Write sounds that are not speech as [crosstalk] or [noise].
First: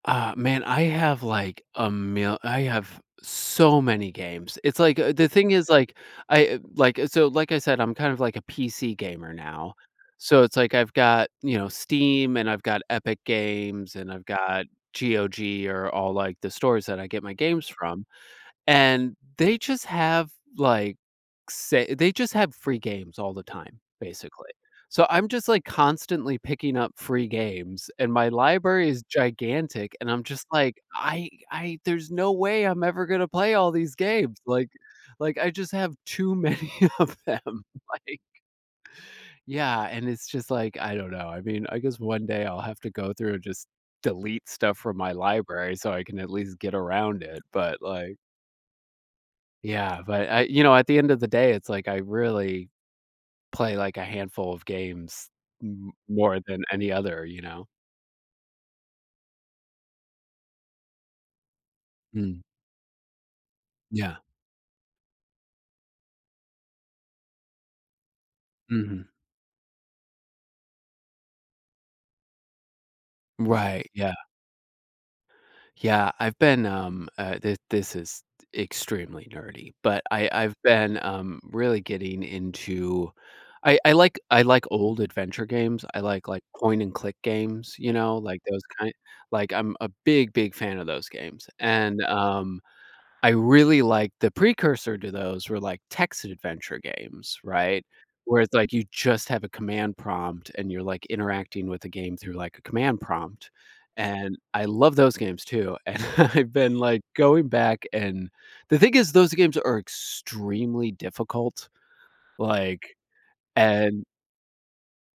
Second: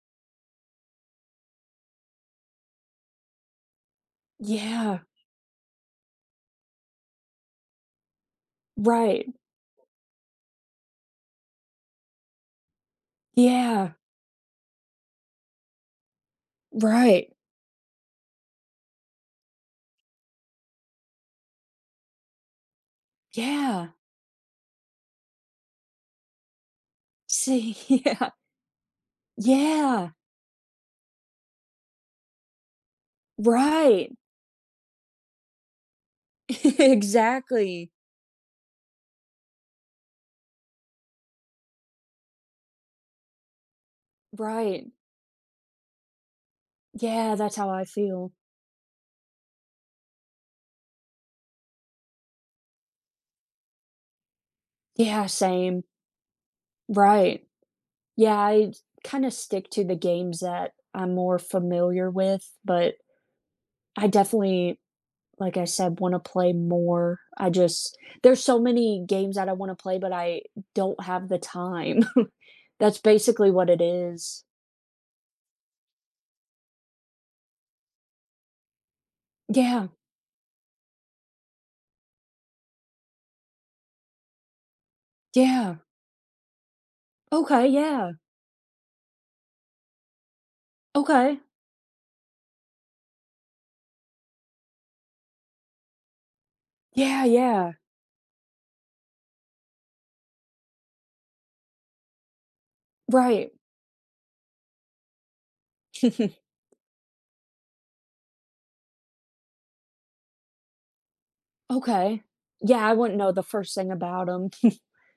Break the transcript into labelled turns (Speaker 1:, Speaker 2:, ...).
Speaker 1: Uh, man, I have, like, a mil I have so many games. It's, like,
Speaker 2: Yeah.
Speaker 1: a the thing is, like, I, like, so, like, I said, I'm kind of, like, a PC
Speaker 2: Right.
Speaker 1: gamer now, so it's, like, I've got, you know, Steam, and I've got Epic
Speaker 2: Yeah.
Speaker 1: Games, and I've got GOG or all, like, the stores that I get
Speaker 2: Right.
Speaker 1: my games from and they just have like, say they just have free games all the time,
Speaker 2: Yeah.
Speaker 1: basically. So I'm just, like, constantly picking up free
Speaker 2: See,
Speaker 1: games, and my
Speaker 2: yeah.
Speaker 1: library is gigantic, and
Speaker 2: Yeah.
Speaker 1: I'm just, like, I I, there's no way I'm ever gonna play all these
Speaker 2: Right.
Speaker 1: games, like like, I just have too many
Speaker 2: [chuckles]
Speaker 1: of them,
Speaker 2: Exactly.
Speaker 1: like yeah, and it's just, like, I don't know. I mean, I guess one day I'll have to go through and just delete stuff
Speaker 2: Right.
Speaker 1: from my library so I can at least get around
Speaker 2: Yeah,
Speaker 1: it,
Speaker 2: that's how
Speaker 1: but,
Speaker 2: I
Speaker 1: like
Speaker 2: feel.
Speaker 1: Yeah, but I you know, at the end of the day, it's, like, I really play, like, a handful of
Speaker 2: Yeah,
Speaker 1: games,
Speaker 2: same.
Speaker 1: m more than any other, you
Speaker 2: Right,
Speaker 1: know.
Speaker 2: yeah, I kinda stick to the games that I'm more familiar
Speaker 1: Mm.
Speaker 2: with, but I
Speaker 1: Yeah.
Speaker 2: definitely, like, I said, wanna play more, I just there's so many
Speaker 1: Mhm.
Speaker 2: games that I wanna play, but I don't have the time. [chuckles] That's basically what it
Speaker 1: Right, yeah.
Speaker 2: is.
Speaker 1: Yeah, I've been, um, uh, thi this is extremely nerdy,
Speaker 2: Yeah.
Speaker 1: but, I I've been, um, really getting into I I like I like old adventure
Speaker 2: Yeah.
Speaker 1: games, I like, like, point and click
Speaker 2: Okay,
Speaker 1: games, you
Speaker 2: yeah.
Speaker 1: know, like, those kind like I'm a big, big fan of those
Speaker 2: Okay.
Speaker 1: games, and, um, I really, like, the precursor to those were, like, text adventure
Speaker 2: Yeah,
Speaker 1: games,
Speaker 2: yeah.
Speaker 1: right, where it's, like, you just have a command prompt and you're, like, interacting with the game through, like, a command prompt.
Speaker 2: Right.
Speaker 1: And I love those games too, and
Speaker 2: [chuckles]
Speaker 1: I've been, like, going back and the thing is those games are extremely difficult,
Speaker 2: Okay. Yeah, I
Speaker 1: like,
Speaker 2: wouldn't know the first thing
Speaker 1: and
Speaker 2: about him. [chuckles]